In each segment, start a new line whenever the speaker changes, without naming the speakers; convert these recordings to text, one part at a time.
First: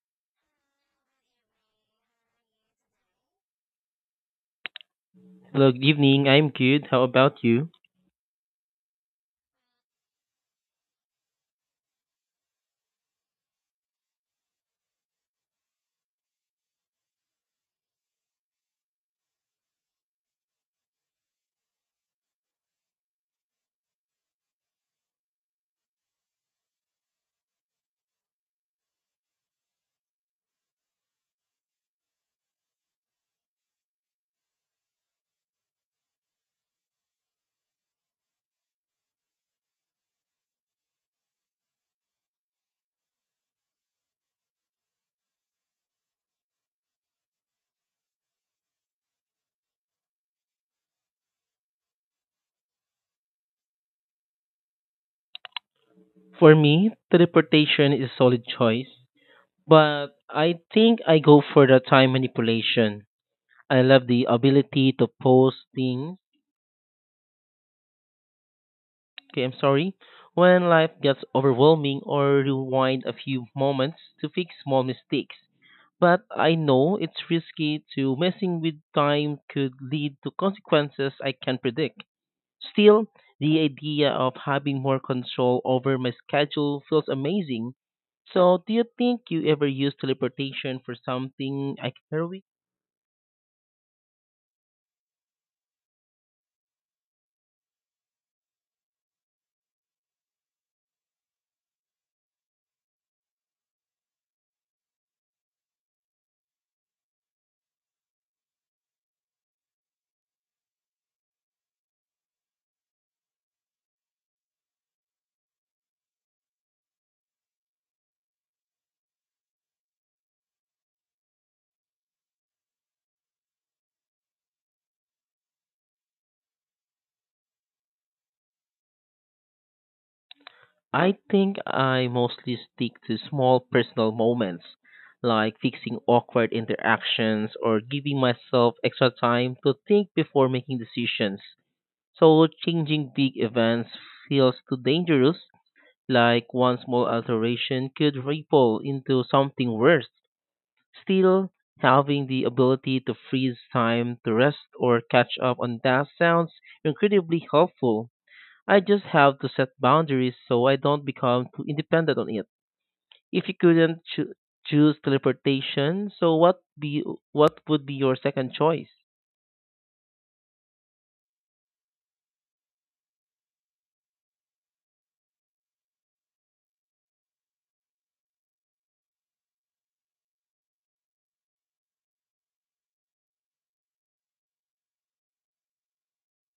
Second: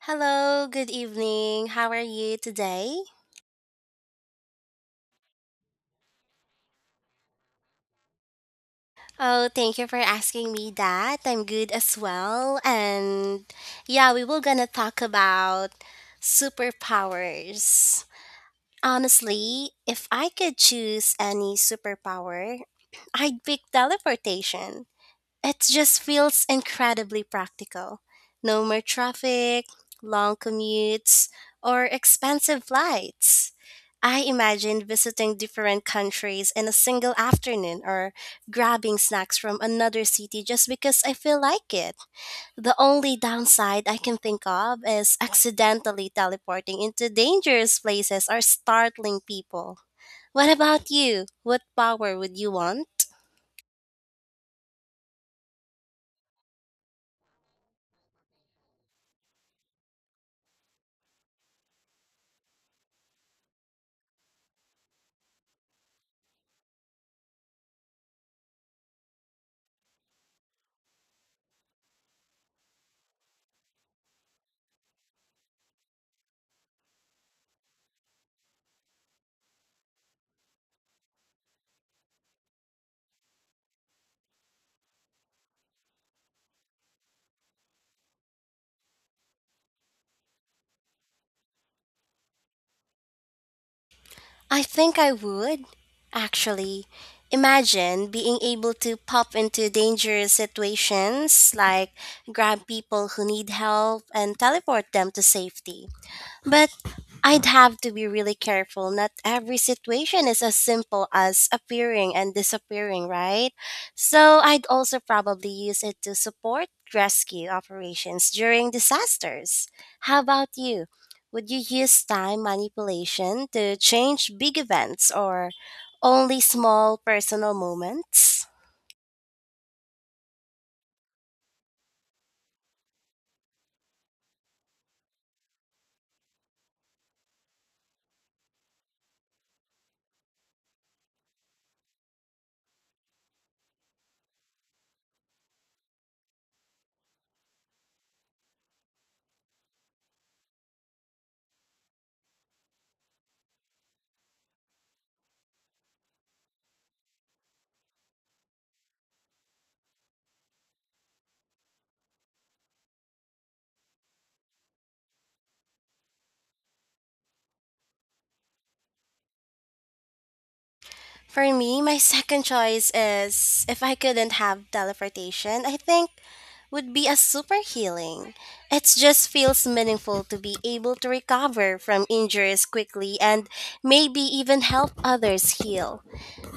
Hello, good evening. How are you today?
Hello, good evening. I'm good. How about you?
Oh, thank you for asking me that. I'm good as well. And yeah, we will gonna talk about superpowers. Honestly, if I could choose any superpower, I'd pick teleportation. It just feels incredibly practical. No more traffic, long commutes, or expensive flights. I imagined visiting different countries in a single afternoon or grabbing snacks from another city just because I feel like it. The only downside I can think of is accidentally teleporting into dangerous places or startling people. What about you? What power would you want?
For me, teleportation is a solid choice, but I think I go for the time manipulation. I love the ability to pause things. Okay, I'm sorry. When life gets overwhelming or rewind a few moments to fix small mistakes. But I know it's risky to messing with time could lead to consequences I can't predict. Still, the idea of having more control over my schedule feels amazing. So, do you think you ever use teleportation for something like
I think I would, actually. Imagine being able to pop into dangerous situations, like grab people who need help and teleport them to safety. But I'd have to be really careful. Not every situation is as simple as appearing and disappearing, right? So I'd also probably use it to support rescue operations during disasters. How about you? Would you use time manipulation to change big events or only small personal moments?
I think I mostly stick to small personal moments, like fixing awkward interactions or giving myself extra time to think before making decisions. So changing big events feels too dangerous, like one small alteration could ripple into something worse. Still, having the ability to freeze time to rest or catch up on tasks sounds incredibly helpful. I just have to set boundaries so I don't become too independent on it. If you couldn't cho- Choose teleportation, so what be what would be your second choice?
For me, my second choice is if I couldn't have teleportation, I think would be a super healing. It just feels meaningful to be able to recover from injuries quickly and maybe even help others heal.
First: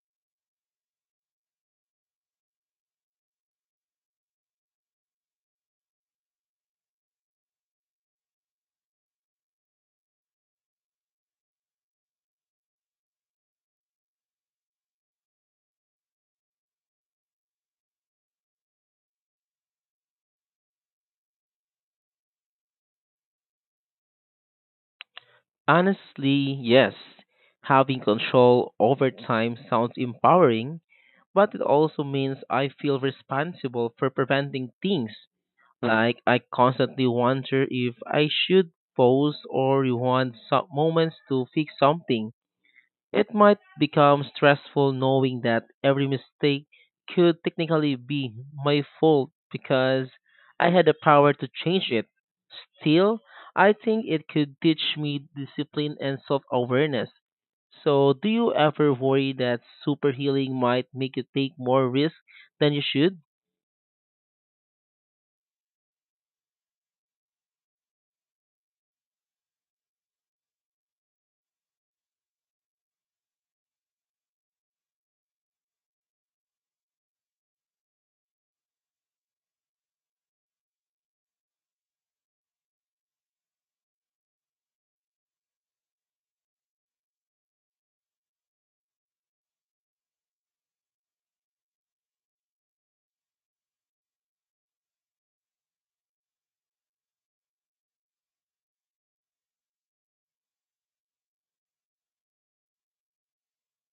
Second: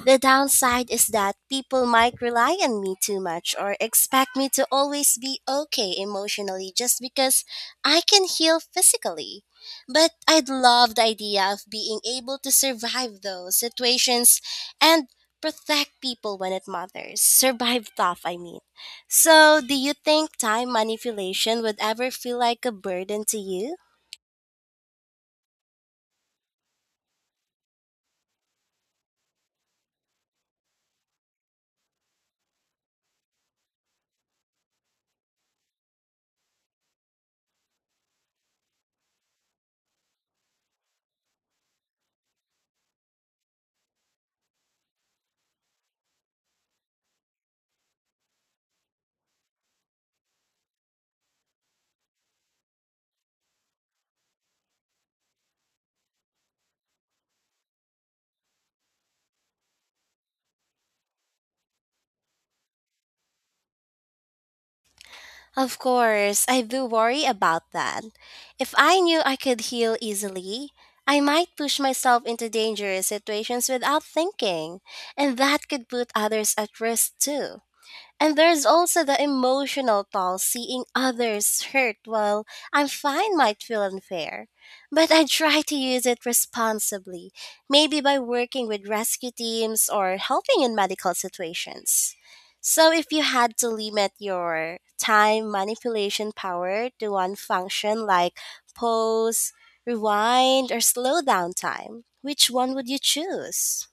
The downside is that people might rely on me too much or expect me to always be okay emotionally just because I can heal physically. But I'd love the idea of being able to survive those situations and protect people when it matters. Survive tough, I mean. So, do you think time manipulation would ever feel like a burden to you?
Honestly, yes. Having control over time sounds empowering, but it also means I feel responsible for preventing things. Like, I constantly wonder if I should pause or rewind some moments to fix something. It might become stressful knowing that every mistake could technically be my fault because I had the power to change it. Still, I think it could teach me discipline and self awareness. So, do you ever worry that super healing might make you take more risk than you should?
Of course, I do worry about that. If I knew I could heal easily, I might push myself into dangerous situations without thinking, and that could put others at risk too. And there's also the emotional toll seeing others hurt while I find might feel unfair. But I try to use it responsibly, maybe by working with rescue teams or helping in medical situations. So if you had to limit your time manipulation power to one function like pause, rewind, or slow down time, which one would you choose?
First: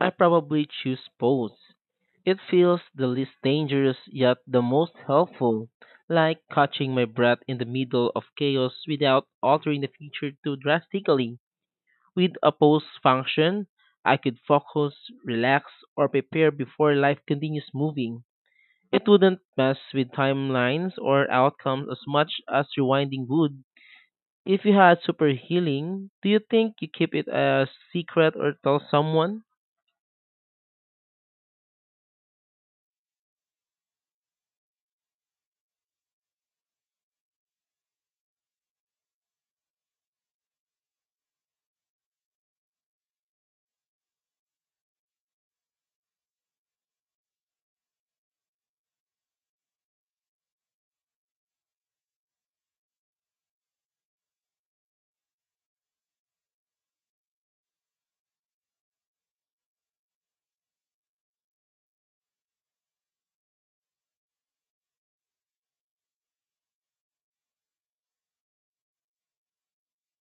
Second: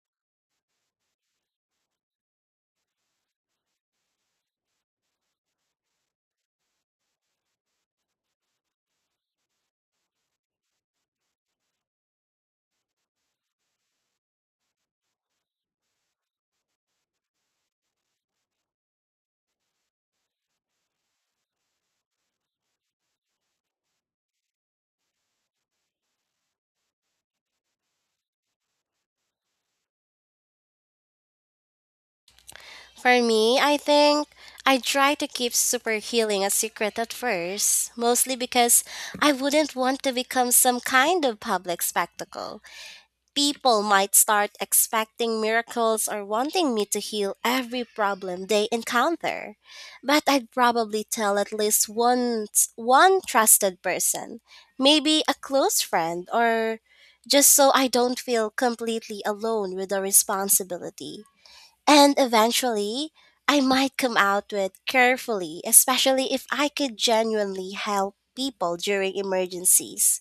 I probably choose pose. It feels the least dangerous yet the most helpful, like catching my breath in the middle of chaos without altering the future too drastically. With a pose function, I could focus, relax, or prepare before life continues moving. It wouldn't mess with timelines or outcomes as much as rewinding would. If you had super healing, do you think you keep it a secret or tell someone?
For me, I think I try to keep super healing a secret at first, mostly because I wouldn't want to become some kind of public spectacle. People might start expecting miracles or wanting me to heal every problem they encounter. But I'd probably tell at least one trusted person, maybe a close friend, or just so I don't feel completely alone with the responsibility. And eventually, I might come out with carefully, especially if I could genuinely help people during emergencies.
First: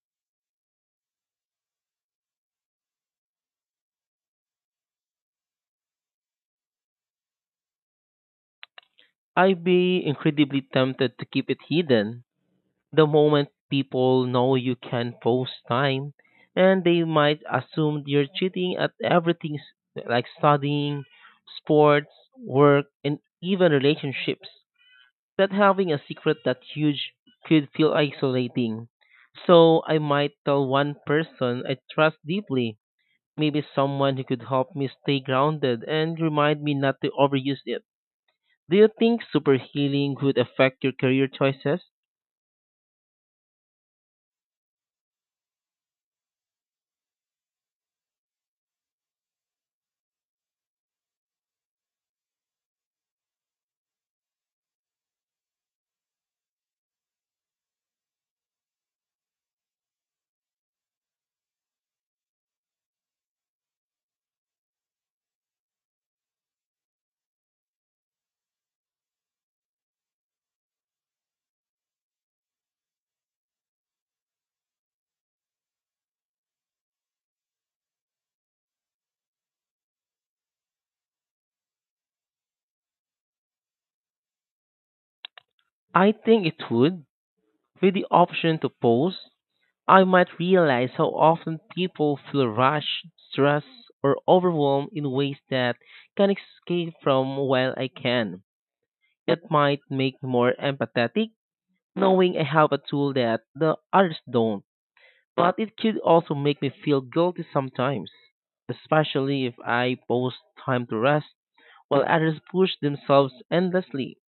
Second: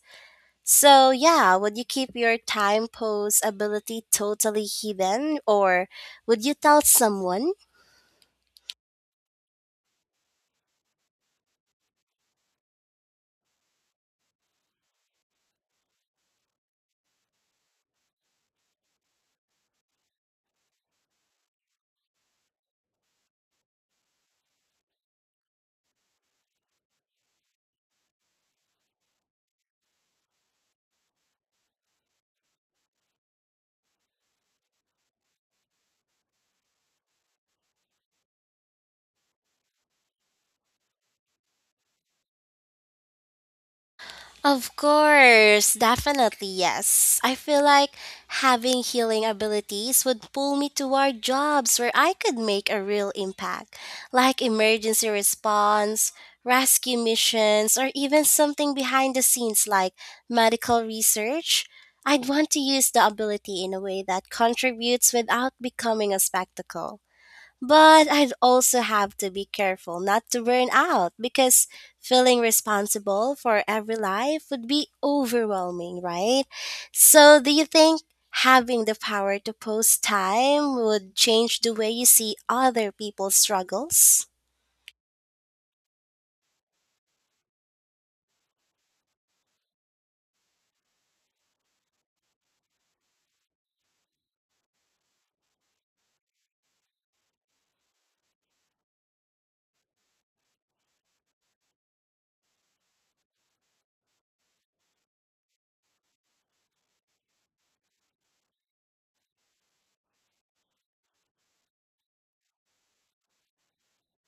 So, yeah, would you keep your time pose ability totally hidden or would you tell someone?
I'd be incredibly tempted to keep it hidden. The moment people know you can post time, and they might assume you're cheating at everything like studying, sports, work, and even relationships. That having a secret that huge could feel isolating. So I might tell one person I trust deeply, maybe someone who could help me stay grounded and remind me not to overuse it. Do you think super healing would affect your career choices?
Of course, definitely yes. I feel like having healing abilities would pull me toward jobs where I could make a real impact, like emergency response, rescue missions, or even something behind the scenes like medical research. I'd want to use the ability in a way that contributes without becoming a spectacle. But I'd also have to be careful not to burn out because feeling responsible for every life would be overwhelming, right? So, do you think having the power to post time would change the way you see other people's struggles?
I think it would. With the option to pause, I might realize how often people feel rushed, stressed, or overwhelmed in ways that can escape from while I can. It might make me more empathetic, knowing I have a tool that the others don't. But it could also make me feel guilty sometimes, especially if I post time to rest while others push themselves endlessly.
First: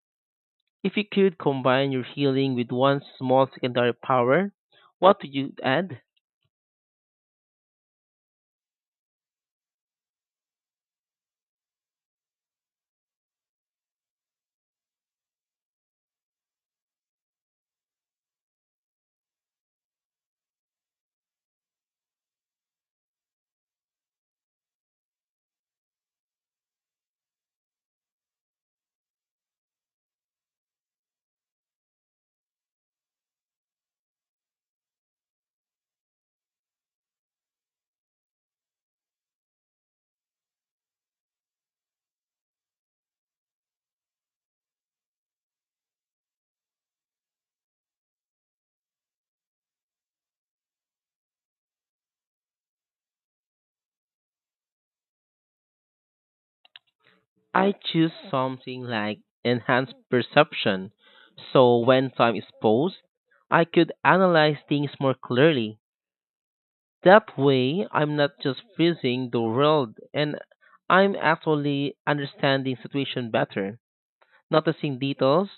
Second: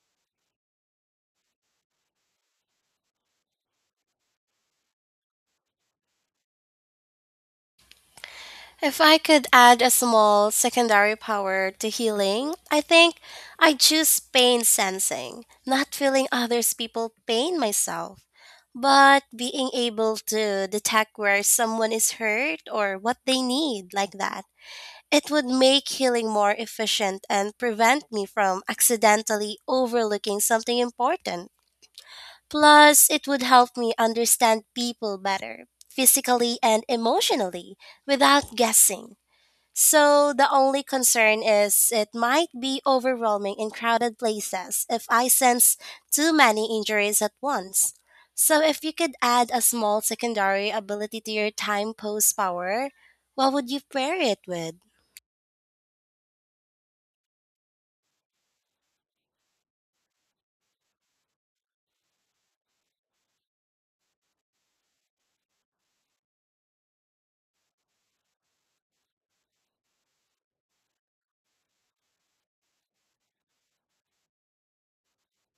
If you could combine your healing with one small secondary power, what would you add?
If I could add a small secondary power to healing, I think I'd choose pain sensing, not feeling others people pain myself, but being able to detect where someone is hurt or what they need like that. It would make healing more efficient and prevent me from accidentally overlooking something important. Plus, it would help me understand people better, physically and emotionally, without guessing. So the only concern is it might be overwhelming in crowded places if I sense too many injuries at once. So if you could add a small secondary ability to your time pose power, what would you pair it with?
I choose something like enhanced perception. So when time is paused, I could analyze things more clearly. That way, I'm not just freezing the world and I'm actually understanding situation better. Noticing details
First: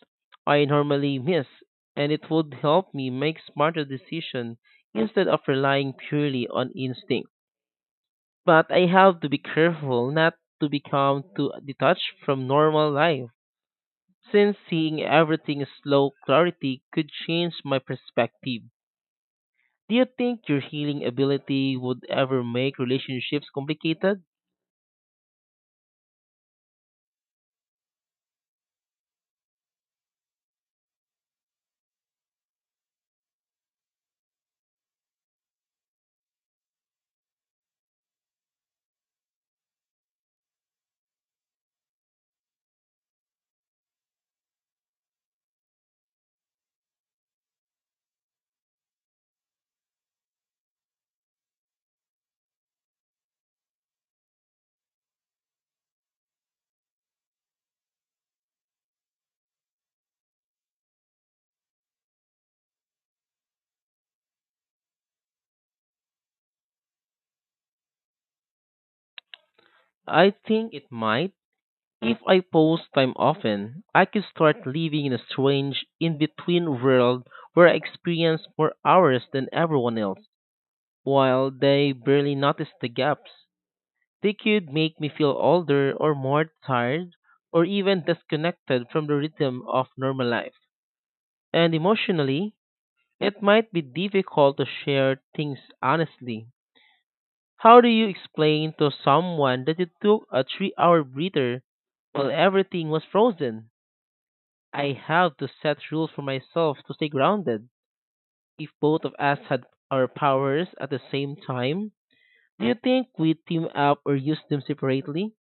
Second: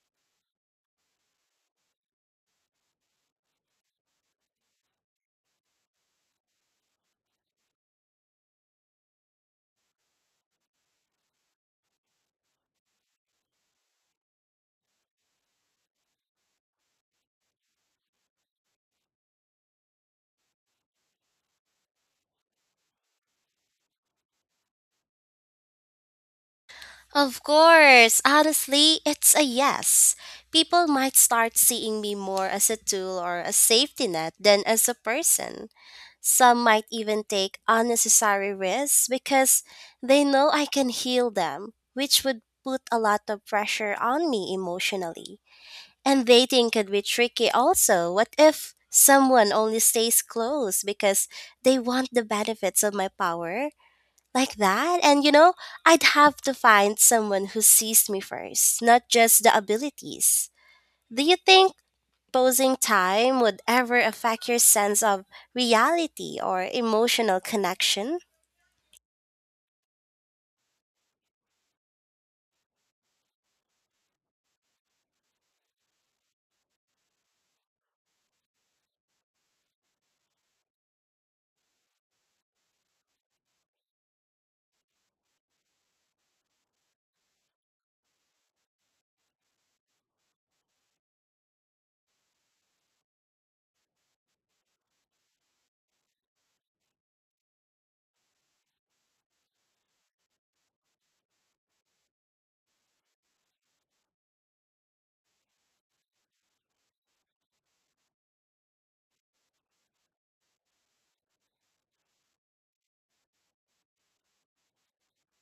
I normally miss, and it would help me make smarter decisions instead of relying purely on instinct. But I have to be careful not to become too detached from normal life, since seeing everything in slow clarity could change my perspective. Do you think your healing ability would ever make relationships complicated?
Of course, honestly, it's a yes. People might start seeing me more as a tool or a safety net than as a person. Some might even take unnecessary risks because they know I can heal them, which would put a lot of pressure on me emotionally. And dating could be tricky also. What if someone only stays close because they want the benefits of my power? Like that? And you know, I'd have to find someone who sees me first, not just the abilities. Do you think posing time would ever affect your sense of reality or emotional connection?
I think it might. If I post time often, I could start living in a strange in between world where I experience more hours than everyone else, while they barely notice the gaps. They could make me feel older or more tired or even disconnected from the rhythm of normal life. And emotionally, it might be difficult to share things honestly. How do you explain to someone that you took a 3 hour breather while everything was frozen? I have to set rules for myself to stay grounded. If both of us had our powers at the same time, do you think we'd team up or use them separately?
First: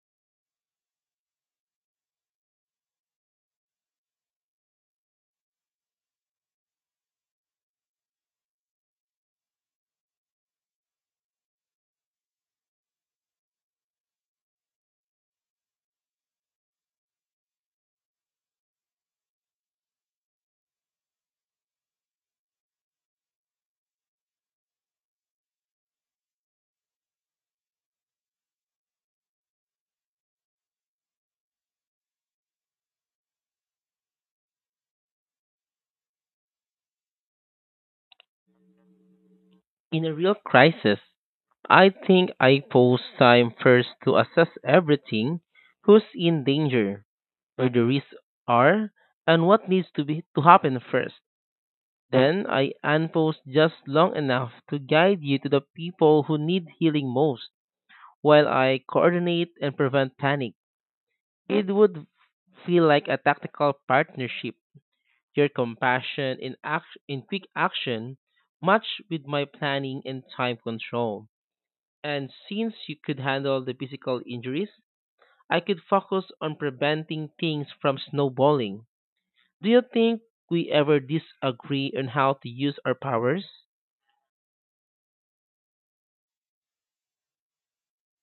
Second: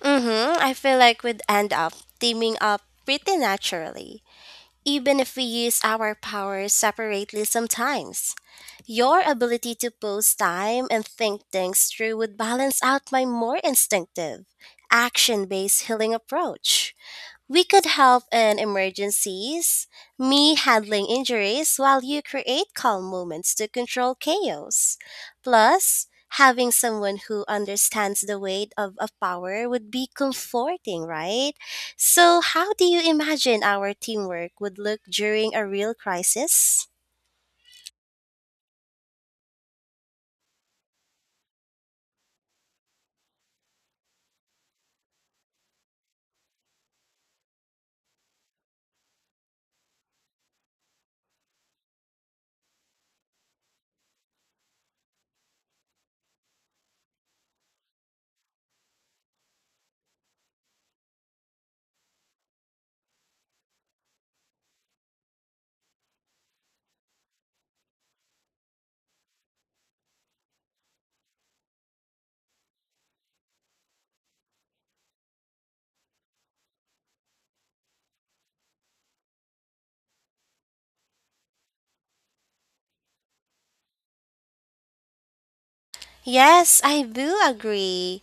Mm-hmm. I feel like we'd end up teaming up pretty naturally, even if we use our powers separately sometimes. Your ability to pose time and think things through would balance out my more instinctive, action based healing approach. We could help in emergencies, me handling injuries while you create calm moments to control chaos. Plus, having someone who understands the weight of a power would be comforting, right? So, how do you imagine our teamwork would look during a real crisis?
In a real crisis, I think I pause time first to assess everything, who's in danger, where the risks are, and what needs to be to happen first. Then I unpause just long enough to guide you to the people who need healing most, while I coordinate and prevent panic. It would feel like a tactical partnership. Your compassion in in quick action, much with my planning and time control. And since you could handle the physical injuries, I could focus on preventing things from snowballing. Do you think we ever disagree on how to use our powers?
Yes, I do agree.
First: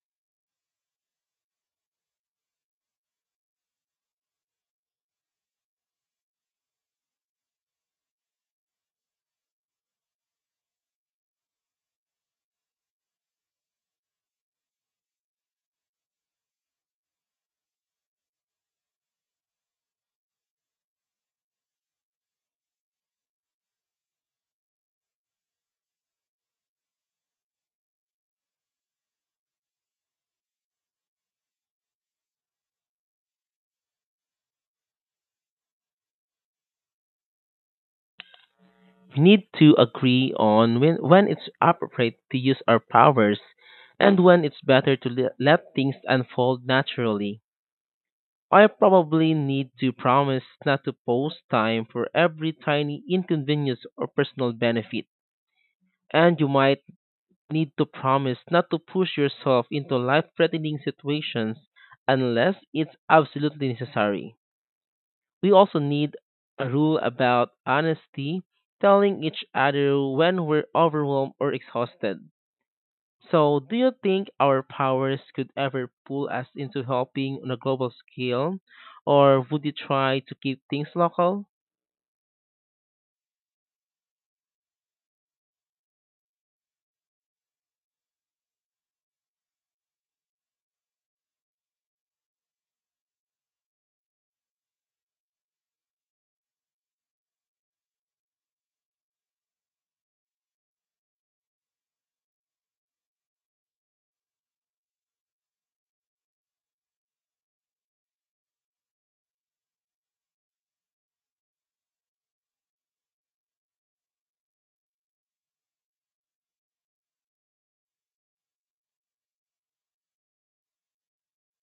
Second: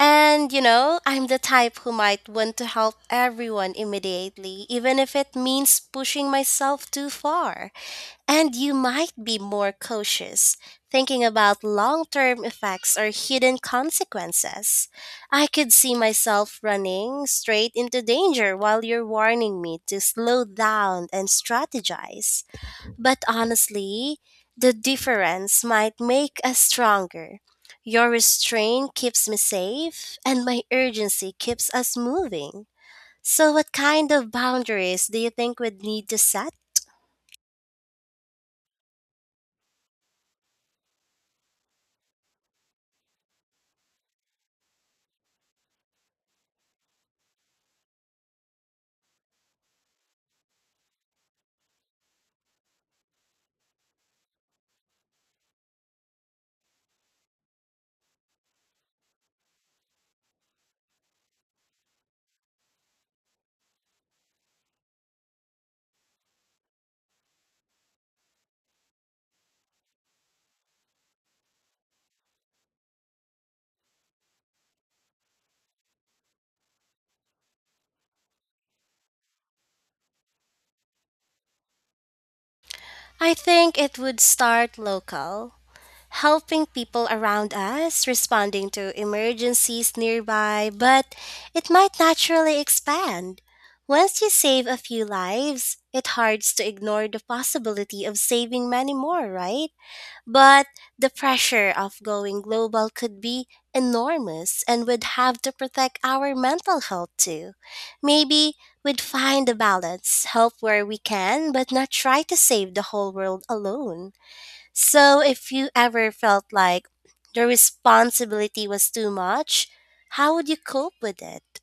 And you know, I'm the type who might want to help everyone immediately, even if it means pushing myself too far. And you might be more cautious, thinking about long term effects or hidden consequences. I could see myself running straight into danger while you're warning me to slow down and strategize. But honestly, the difference might make us stronger. Your restraint keeps me safe, and my urgency keeps us moving. So, what kind of boundaries do you think we'd need to set?
We need to agree on when it's appropriate to use our powers and when it's better to let things unfold naturally. I probably need to promise not to post time for every tiny inconvenience or personal benefit. And you might need to promise not to push yourself into life threatening situations unless it's absolutely necessary. We also need a rule about honesty, telling each other when we're overwhelmed or exhausted. So, do you think our powers could ever pull us into helping on a global scale, or would you try to keep things local?
I think it would start local, helping people around us, responding to emergencies nearby, but it might naturally expand. Once you save a few lives, it hurts to ignore the possibility of saving many more, right? But the pressure of going global could be enormous and would have to protect our mental health too. Maybe we'd find a balance, help where we can, but not try to save the whole world alone. So if you ever felt like the responsibility was too much, how would you cope with it?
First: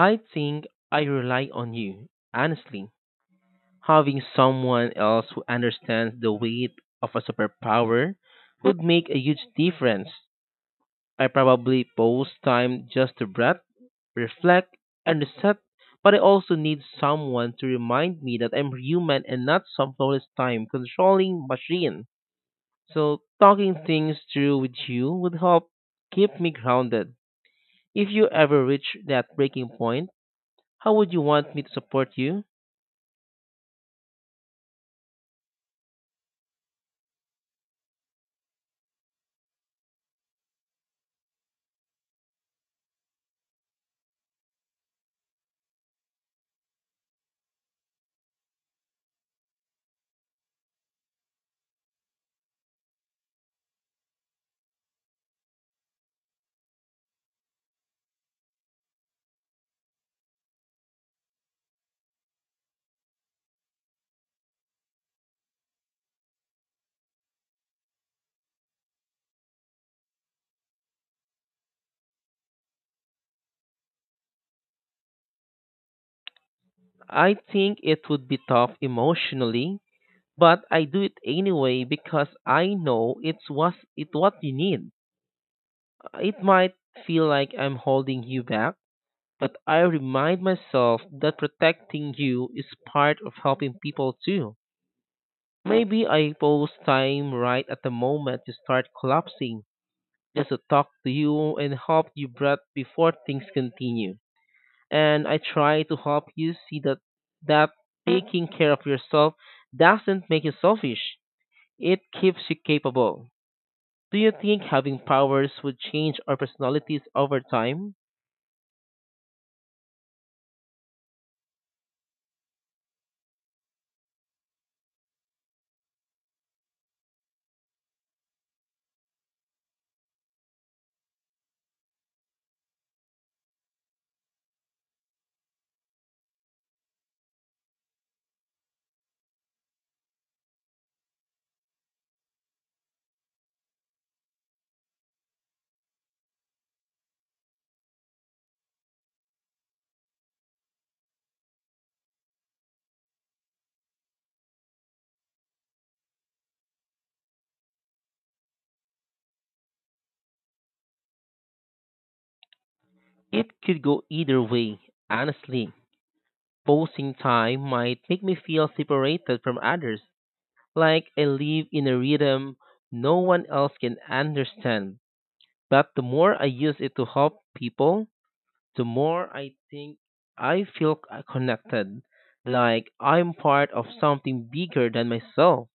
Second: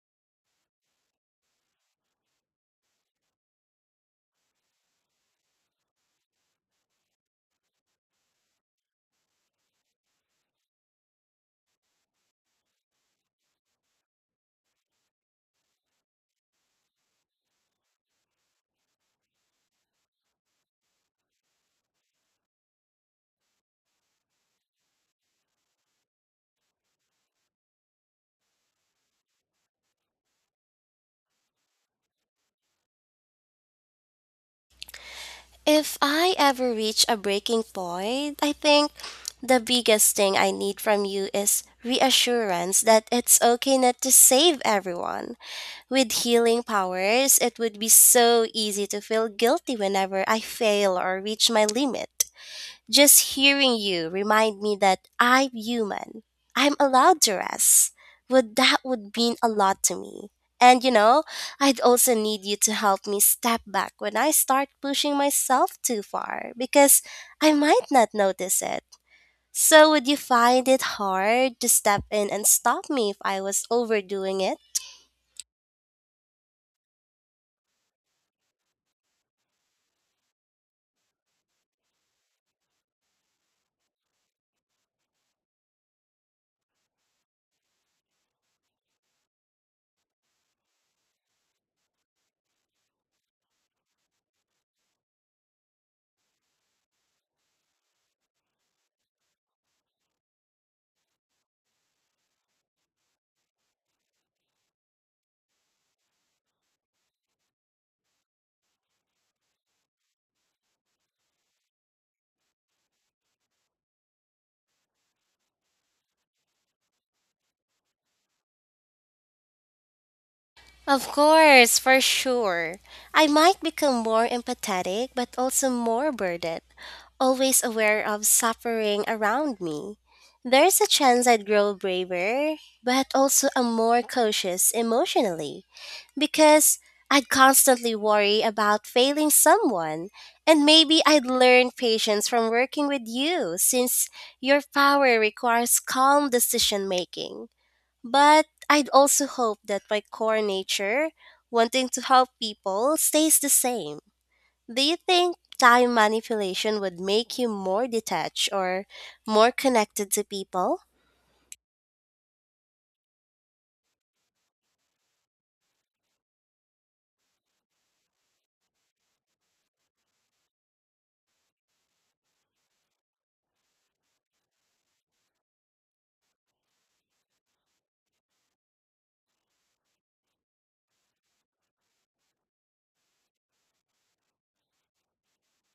I think I rely on you, honestly. Having someone else who understands the weight of a superpower would make a huge difference. I probably pause time just to breathe, reflect, and reset, but I also need someone to remind me that I'm human and not some flawless time controlling machine. So, talking things through with you would help keep me grounded. If you ever reach that breaking point, how would you want me to support you?
If I ever reach a breaking point, I think the biggest thing I need from you is reassurance that it's okay not to save everyone. With healing powers, it would be so easy to feel guilty whenever I fail or reach my limit. Just hearing you remind me that I'm human. I'm allowed to rest. Would that would mean a lot to me. And you know, I'd also need you to help me step back when I start pushing myself too far because I might not notice it. So would you find it hard to step in and stop me if I was overdoing it?
I think it would be tough emotionally, but I do it anyway because I know it's what it what you need. It might feel like I'm holding you back, but I remind myself that protecting you is part of helping people too. Maybe I post time right at the moment you start collapsing just to talk to you and help you breath before things continue. And I try to help you see that that taking care of yourself doesn't make you selfish. It keeps you capable. Do you think having powers would change our personalities over time?
Of course, for sure. I might become more empathetic, but also more burdened, always aware of suffering around me. There's a chance I'd grow braver, but also am more cautious emotionally, because I'd constantly worry about failing someone, and maybe I'd learn patience from working with you, since your power requires calm decision making. But I'd also hope that my core nature, wanting to help people, stays the same. Do you think time manipulation would make you more detached or more connected to people?
It could go either way, honestly. Posting time might make me feel separated from others, like I live in a rhythm no one else can understand. But the more I use it to help people, the more I think I feel connected, like I'm part of something bigger than myself.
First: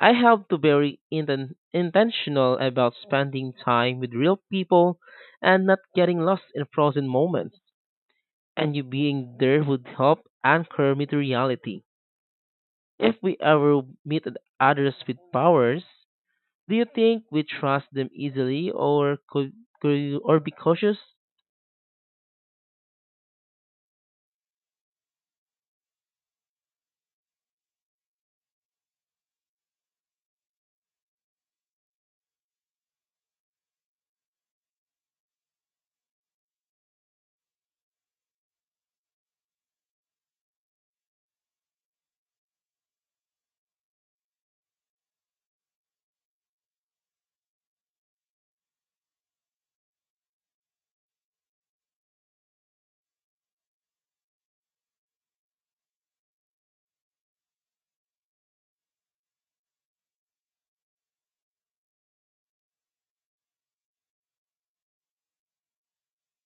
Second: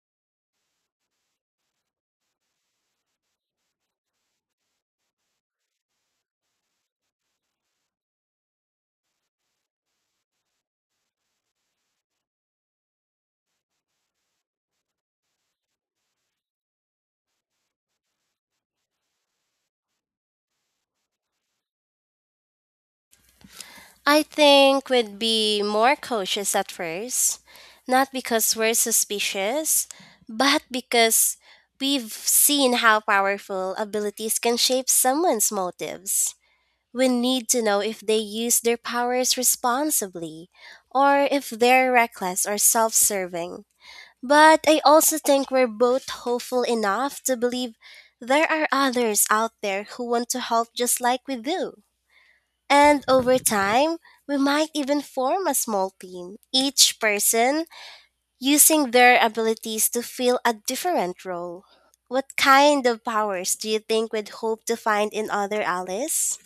I have to be very intentional about spending time with real people and not getting lost in frozen moments. And you being there would help anchor me to reality. If we ever meet others with powers, do you think we trust them easily or could or be cautious?
I think we'd be more cautious at first, not because we're suspicious, but because we've seen how powerful abilities can shape someone's motives. We need to know if they use their powers responsibly or if they're reckless or self serving. But I also think we're both hopeful enough to believe there are others out there who want to help just like we do. And over time, we might even form a small team, each person using their abilities to fill a different role. What kind of powers do you think we'd hope to find in other Alice?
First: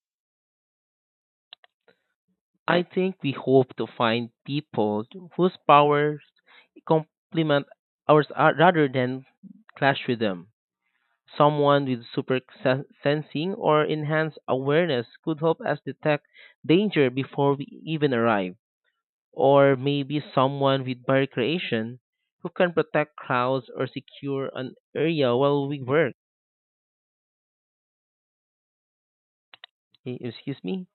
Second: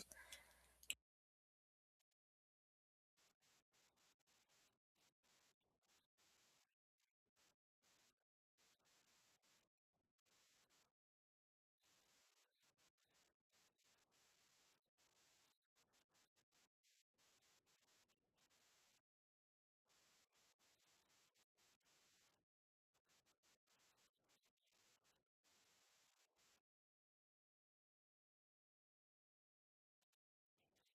I think we hope to find people whose powers complement ours rather than clash with them. Someone with super sensing or enhanced awareness could help us detect danger before we even arrive. Or maybe someone with barrier creation who can protect crowds or secure an area while we work. Excuse me?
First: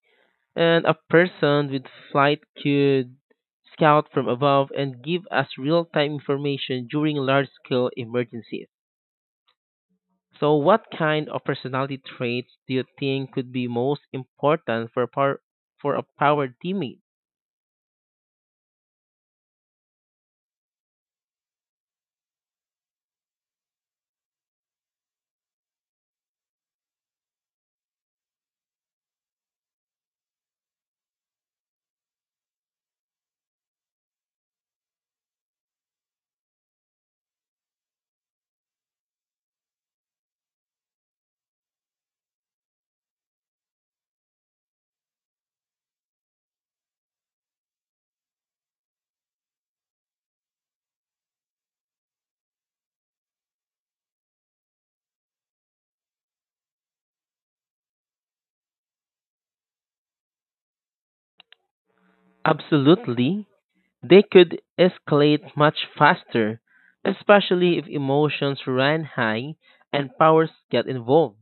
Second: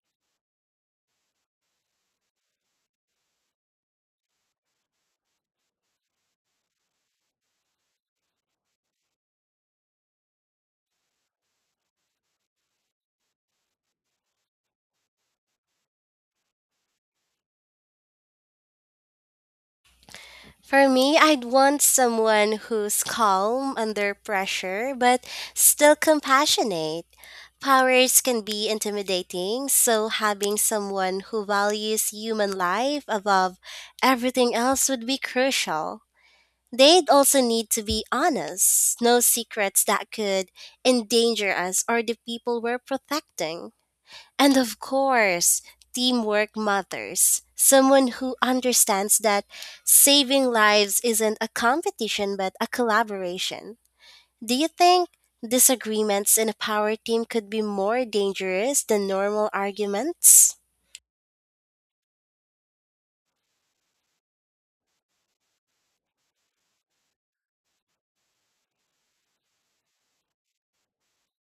And a person with flight could scout from above and give us real-time information during large-scale emergencies. So, what kind of personality traits do you think could be most important for a power teammate?
For me, I'd want someone who's calm under pressure but still compassionate. Powers can be intimidating, so having someone who values human life above everything else would be crucial. They'd also need to be honest, no secrets that could endanger us or the people we're protecting. And of course, teamwork matters. Someone who understands that saving lives isn't a competition but a collaboration. Do you think disagreements in a power team could be more dangerous than normal arguments?
Absolutely, they could escalate much faster, especially if emotions run high and powers get involved.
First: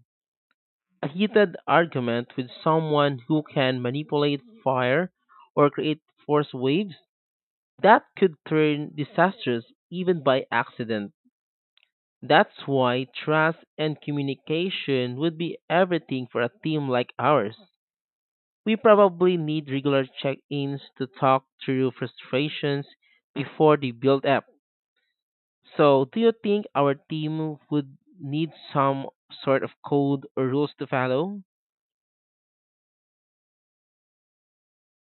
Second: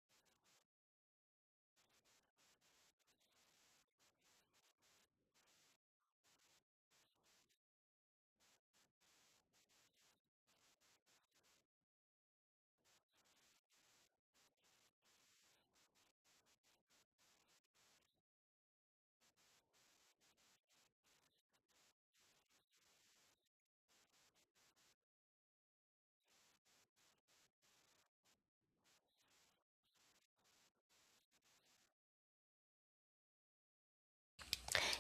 A heated argument with someone who can manipulate fire or create force waves that could turn disastrous even by accident. That's why trust and communication would be everything for a team like ours. We probably need regular check ins to talk through frustrations before they build up. So, do you think our team would need some sort of code or rules to follow?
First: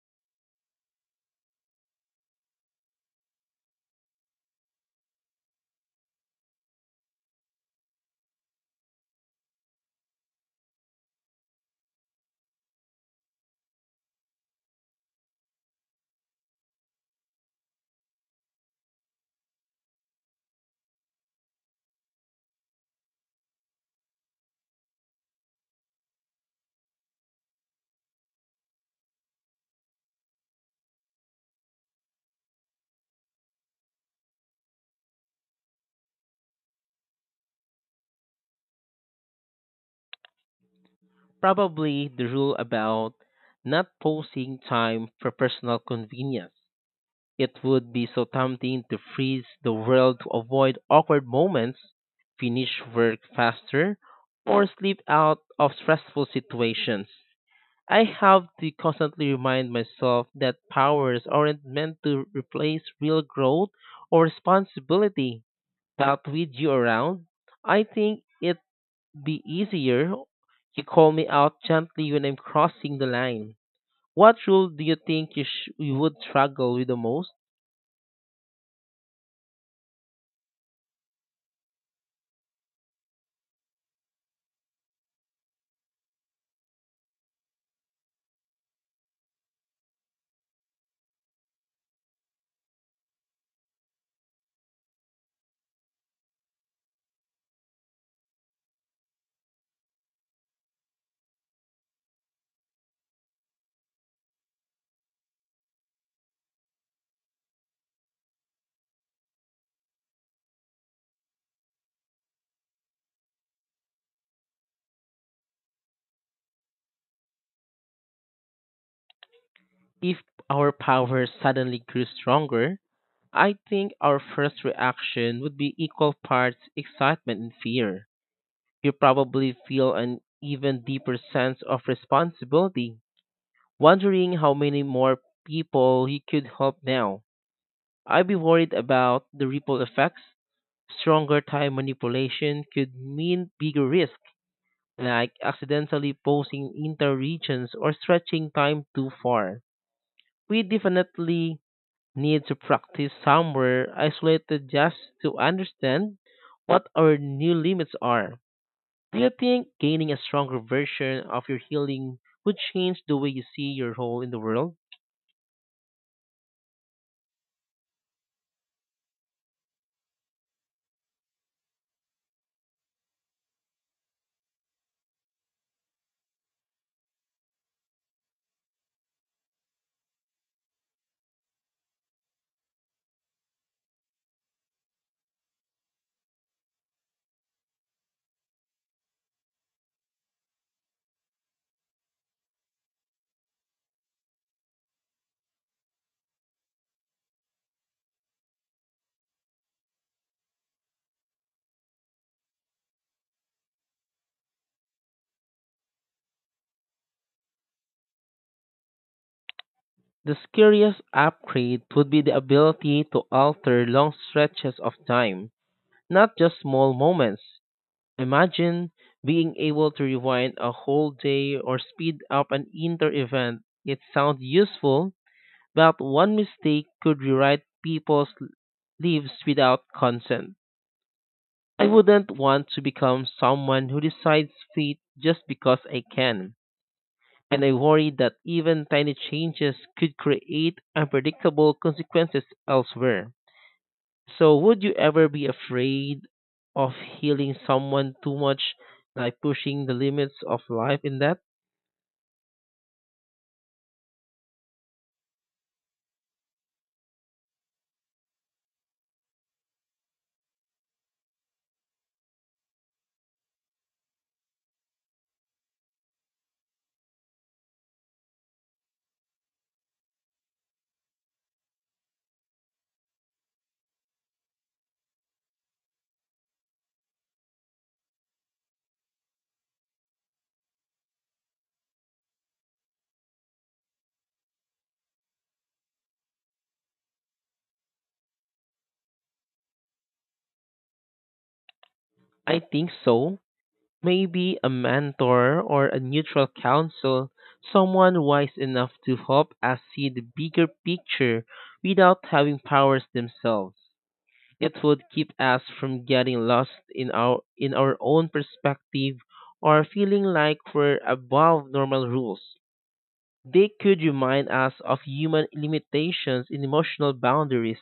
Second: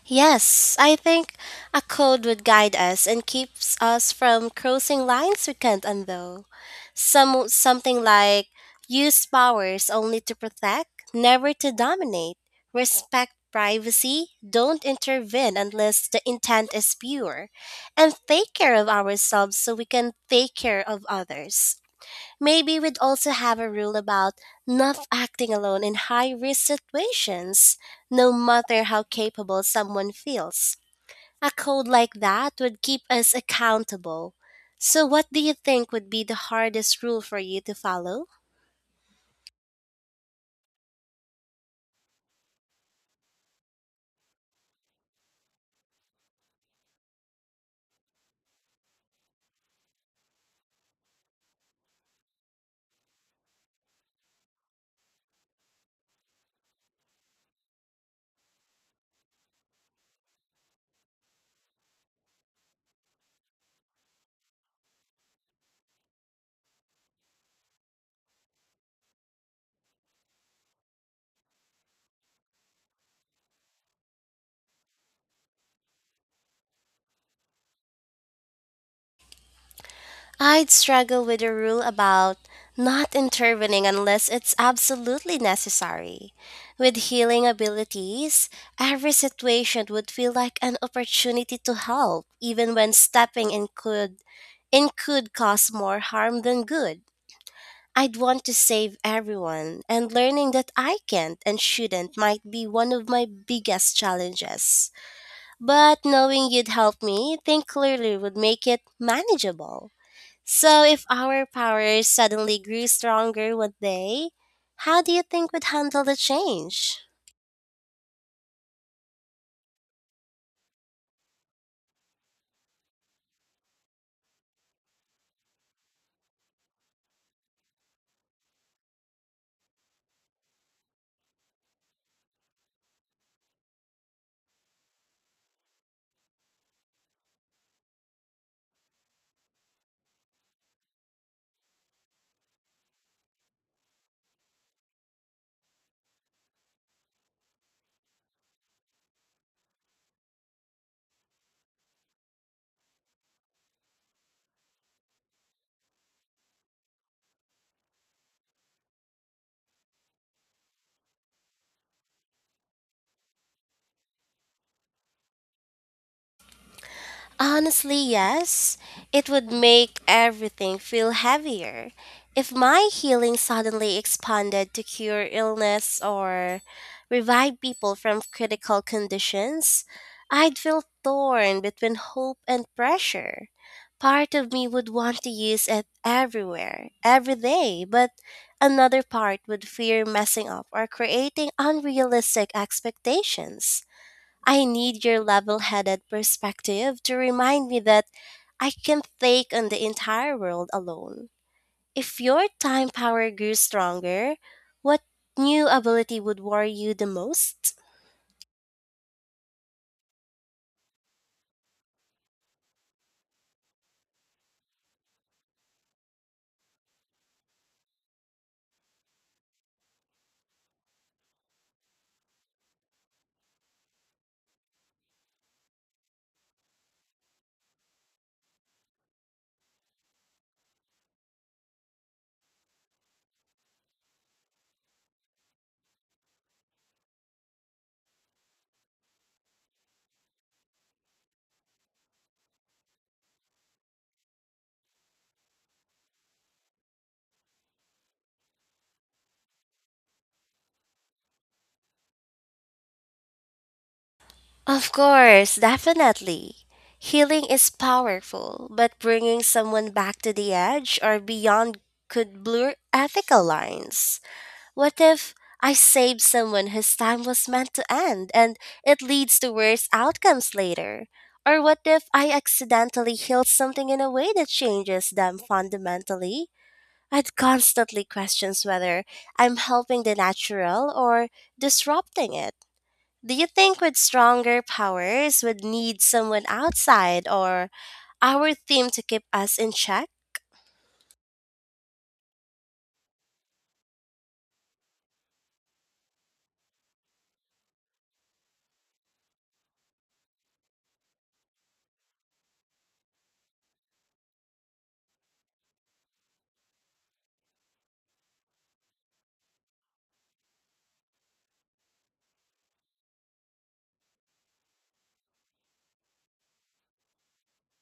Yes, I think a code would guide us and keeps us from crossing lines we can't undo. Some something like use powers only to protect, never to dominate. Respect privacy, don't intervene unless the intent is pure, and take care of ourselves so we can take care of others. Maybe we'd also have a rule about not acting alone in high risk situations, no matter how capable someone feels. A code like that would keep us accountable. So, what do you think would be the hardest rule for you to follow?
Probably the rule about not posting time for personal convenience. It would be so tempting to freeze the world to avoid awkward moments, finish work faster, or slip out of stressful situations. I have to constantly remind myself that powers aren't meant to replace real growth or responsibility. But with you around, I think it be easier. You call me out gently when I'm crossing the line. What rule do you think you would struggle with the most
I'd struggle with a rule about not intervening unless it's absolutely necessary. With healing abilities, every situation would feel like an opportunity to help, even when stepping in could cause more harm than good. I'd want to save everyone, and learning that I can't and shouldn't might be one of my biggest challenges. But knowing you'd help me think clearly would make it manageable. So, if our powers suddenly grew stronger one day, how do you think we'd handle the change?
if our power suddenly grew stronger? I think our first reaction would be equal parts excitement and fear. You probably feel an even deeper sense of responsibility, wondering how many more people you could help now. I'd be worried about the ripple effects. Stronger time manipulation could mean bigger risks, like accidentally posing inter-regions or stretching time too far. We definitely need to practice somewhere isolated just to understand what our new limits are. Do you think gaining a stronger version of your healing would change the way you see your role in the world?
Honestly, yes. It would make everything feel heavier. If my healing suddenly expanded to cure illness or revive people from critical conditions, I'd feel torn between hope and pressure. Part of me would want to use it everywhere, every day, but another part would fear messing up or creating unrealistic expectations. I need your level headed perspective to remind me that I can take on the entire world alone. If your time power grew stronger, what new ability would worry you the most?
The scariest upgrade would be the ability to alter long stretches of time, not just small moments. Imagine being able to rewind a whole day or speed up an inter event. It sounds useful, but one mistake could rewrite people's lives without consent. I wouldn't want to become someone who decides fate just because I can, and I worry that even tiny changes could create unpredictable consequences elsewhere. So, would you ever be afraid of healing someone too much, like pushing the limits of life in that?
Of course, definitely. Healing is powerful, but bringing someone back to the edge or beyond could blur ethical lines. What if I saved someone whose time was meant to end and it leads to worse outcomes later? Or what if I accidentally heal something in a way that changes them fundamentally? I'd constantly question whether I'm helping the natural or disrupting it. Do you think with stronger powers would need someone outside or our theme to keep us in check?
I think so. Maybe a mentor or a neutral counsel, someone wise enough to help us see the bigger picture without having powers themselves. It would keep us from getting lost in our own perspective or feeling like we're above normal rules. They could remind us of human limitations and emotional boundaries.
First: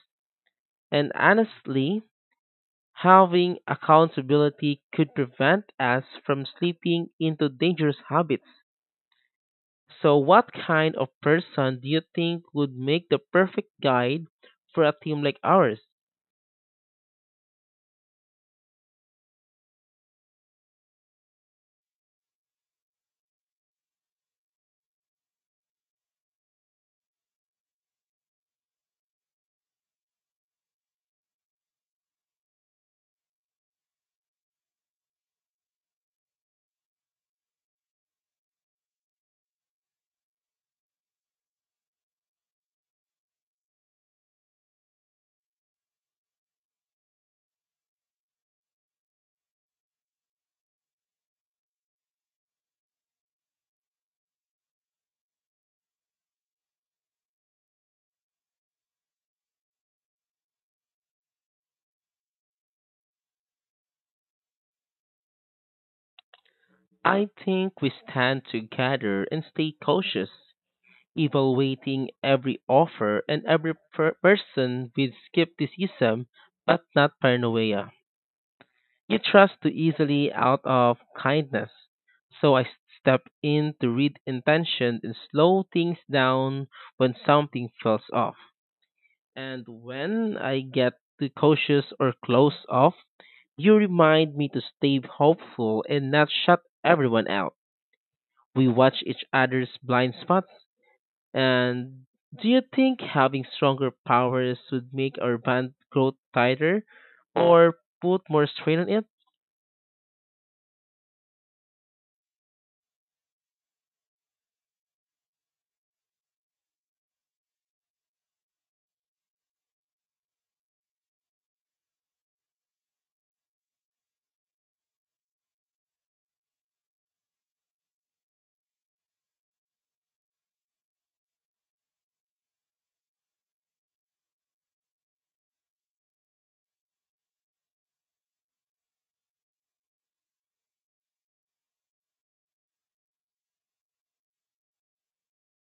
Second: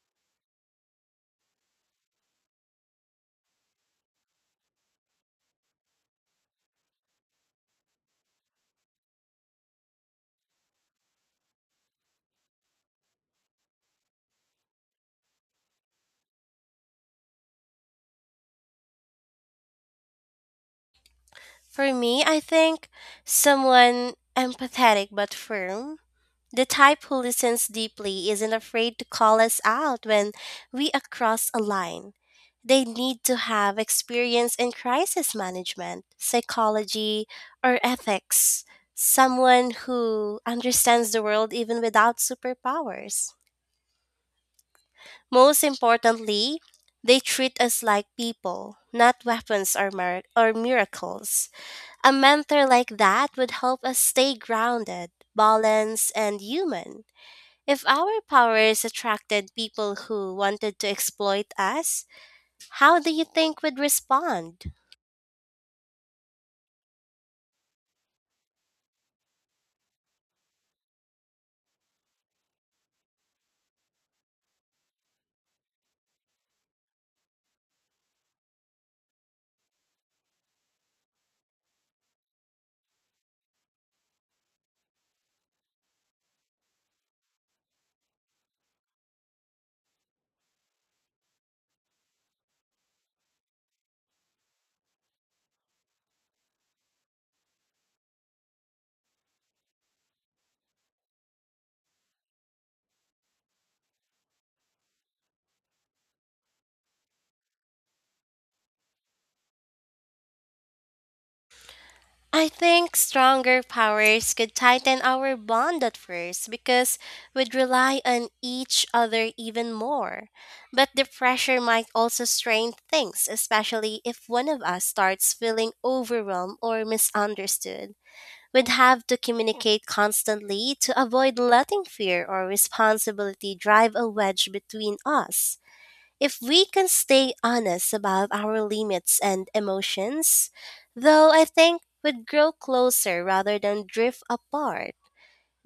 And honestly, having accountability could prevent us from slipping into dangerous habits. So, what kind of person do you think would make the perfect guide for a team like ours?
For me, I think someone empathetic but firm. The type who listens deeply isn't afraid to call us out when we are cross a line. They need to have experience in crisis management, psychology, or ethics. Someone who understands the world even without superpowers. Most importantly, they treat us like people, not weapons or miracles. A mentor like that would help us stay grounded, balanced, and human. If our powers attracted people who wanted to exploit us, how do you think we'd respond?
I think we stand together and stay cautious, evaluating every offer and every person with skepticism but not paranoia. You trust too easily out of kindness, so I step in to read intention and slow things down when something feels off. And when I get too cautious or close off, you remind me to stay hopeful and not shut everyone out. We watch each other's blind spots. And do you think having stronger powers would make our band grow tighter or put more strain on it?
I think stronger powers could tighten our bond at first because we'd rely on each other even more. But the pressure might also strain things, especially if one of us starts feeling overwhelmed or misunderstood. We'd have to communicate constantly to avoid letting fear or responsibility drive a wedge between us. If we can stay honest about our limits and emotions, though I think we'd grow closer rather than drift apart.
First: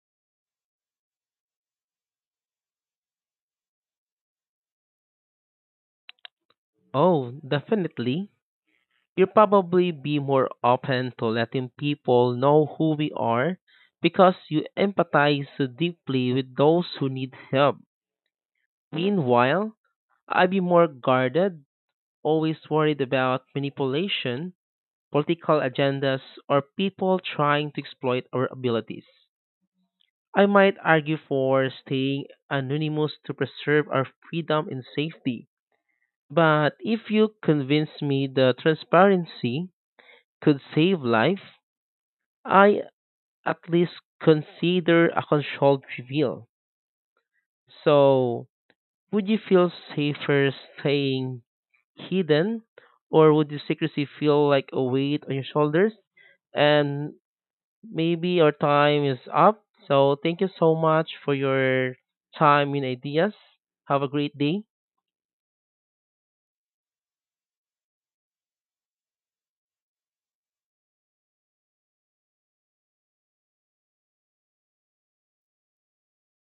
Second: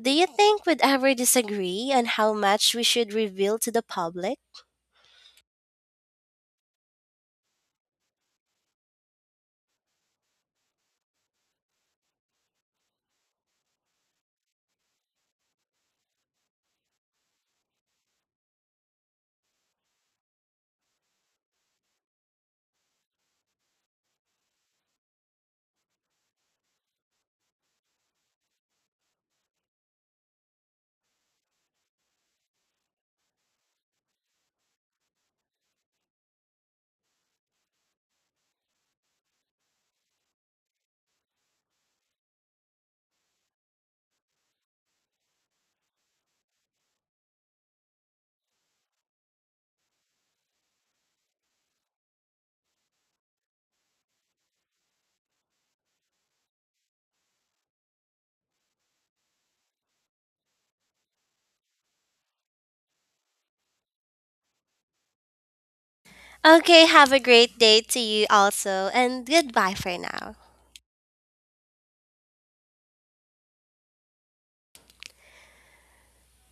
Do you think we'd ever disagree on how much we should reveal to the public?
Oh, definitely. You'll probably be more open to letting people know who we are because you empathize so deeply with those who need help. Meanwhile, I'd be more guarded, always worried about manipulation political agendas, or people trying to exploit our abilities. I might argue for staying anonymous to preserve our freedom and safety. But if you convince me the transparency could save life, I at least consider a controlled reveal. So, would you feel safer staying hidden, or would the secrecy feel like a weight on your shoulders? And maybe our time is up. So thank you so much for your time and ideas. Have a great day.
Okay, have a great day to you also, and goodbye for now.